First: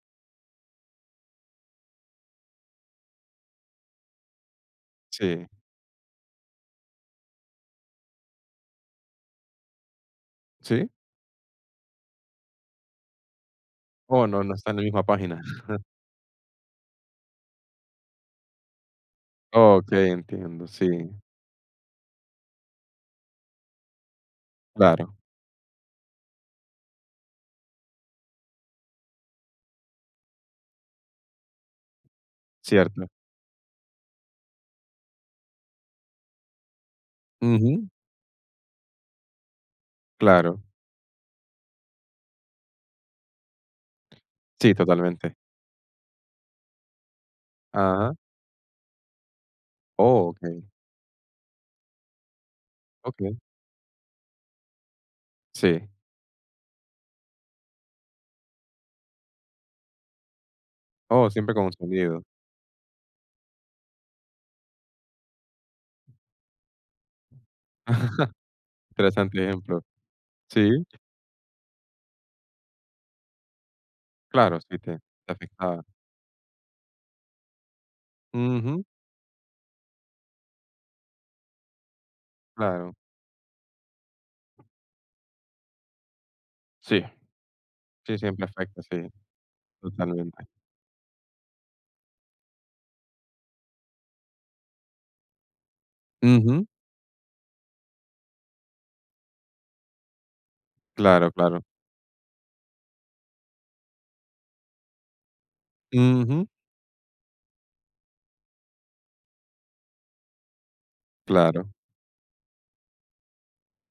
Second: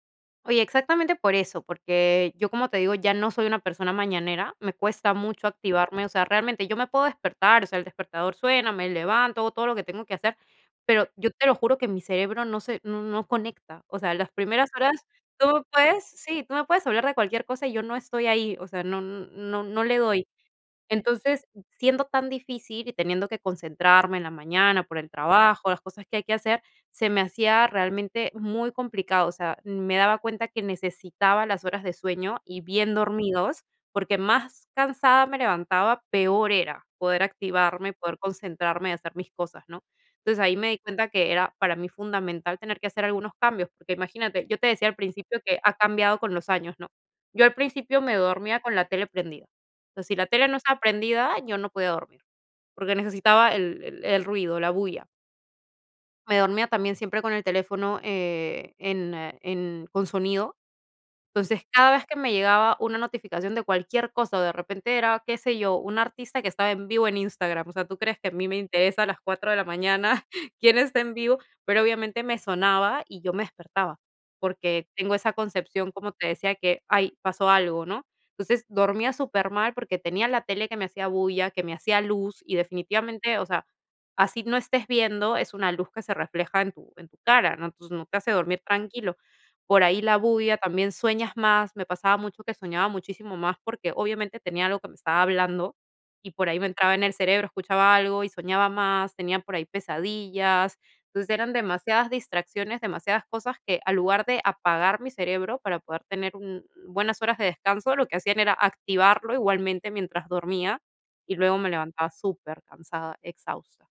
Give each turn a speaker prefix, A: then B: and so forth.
A: Oye, exactamente por eso, porque yo, como te digo, ya no soy una persona mañanera, me cuesta mucho
B: Sí.
A: activarme, o sea, realmente yo me puedo despertar, o sea, el despertador suena, me levanto, hago todo lo que tengo que hacer,
B: Sí
A: pero yo te lo juro que mi cerebro no se, no no conecta, o sea,
B: ¡Oh,
A: las
B: No! No está
A: primeras
B: en la misma
A: horas
B: página.
A: tú puedes, sí, tú me puedes hablar de cualquier cosa y yo no estoy ahí, o sea, no no no le
B: Okey,
A: doy.
B: entiendo sí.
A: Entonces, siendo tan difícil y teniendo que concentrarme en la mañana por el
B: Claro.
A: trabajo, las cosas que hay que hacer, se me hacía realmente muy complicado, o sea, me daba cuenta que necesitaba las horas de sueño y bien
B: Cierto.
A: dormidos porque más cansada me levantaba, peor era, poder
B: Ujú.
A: activarme, poder concentrarme y hacer mis cosas, ¿no? Entonces, ahí
B: Claro.
A: me di cuenta que era para mí fundamental tener que hacer algunos cambios, porque imagínate, yo te
B: Sí,
A: decía al
B: totalmente.
A: principio que ha cambiado con los años, ¿no? Yo al principio
B: Ajá.
A: me dormía con la tele prendida, pero si la
B: Oh,
A: tele no
B: okey.
A: estaba prendida, yo no podía dormir, porque
B: Okey.
A: necesitaba el el el ruido, la bulla.
B: Sí.
A: Me dormía también siempre con el teléfono, eh, en en con sonido,
B: Oh, siempre
A: entonces,
B: con un
A: cada vez que
B: sonido.
A: me llegaba una notificación de cualquier cosa o de repente era, qué sé yo, un artista que estaba en vivo en Instagram, o sea, ¿tú crees que a mí me interesa a las
B: Interesante
A: 4 de la
B: ejemplo.
A: mañana
B: Sí.
A: quién está en vivo? Pero obviamente me sonaba y yo me despertaba,
B: Claro, sí
A: porque
B: te
A: tengo esa
B: te afectaba.
A: concepción, como te decía que: "¡Ay! Pasó algo", ¿no? Entonces,
B: Ujú.
A: dormía supermal porque tenía la tele que me hacía bulla, que me hacía luz y
B: Claro.
A: definitivamente, o sea, así no estés viendo, es una luz que se refleja en tu
B: Sí,
A: en tu cara, ¿no? Entonces no te
B: sí,
A: hace
B: siempre
A: dormir
B: afecta. Sí,
A: tranquilo. Por ahí la
B: totalmente.
A: bulla también sueñas más, me pasaba mucho que soñaba muchísimo más porque, obviamente, tenía algo que me estaba hablando y por ahí
B: Ujú.
A: me entraba en el cerebro, escuchaba algo y soñaba más, tenía por ahí pesadillas. Entonces
B: Claro,
A: eran
B: claro.
A: demasiadas distracciones, demasiadas cosas que, al lugar de apagar mi cerebro para poder tener
B: Ujú.
A: un un buenas horas de descanso, lo que hacían era activarlo igualmente mientras dormía y luego me
B: Claro.
A: levantaba supercansada, exhausta.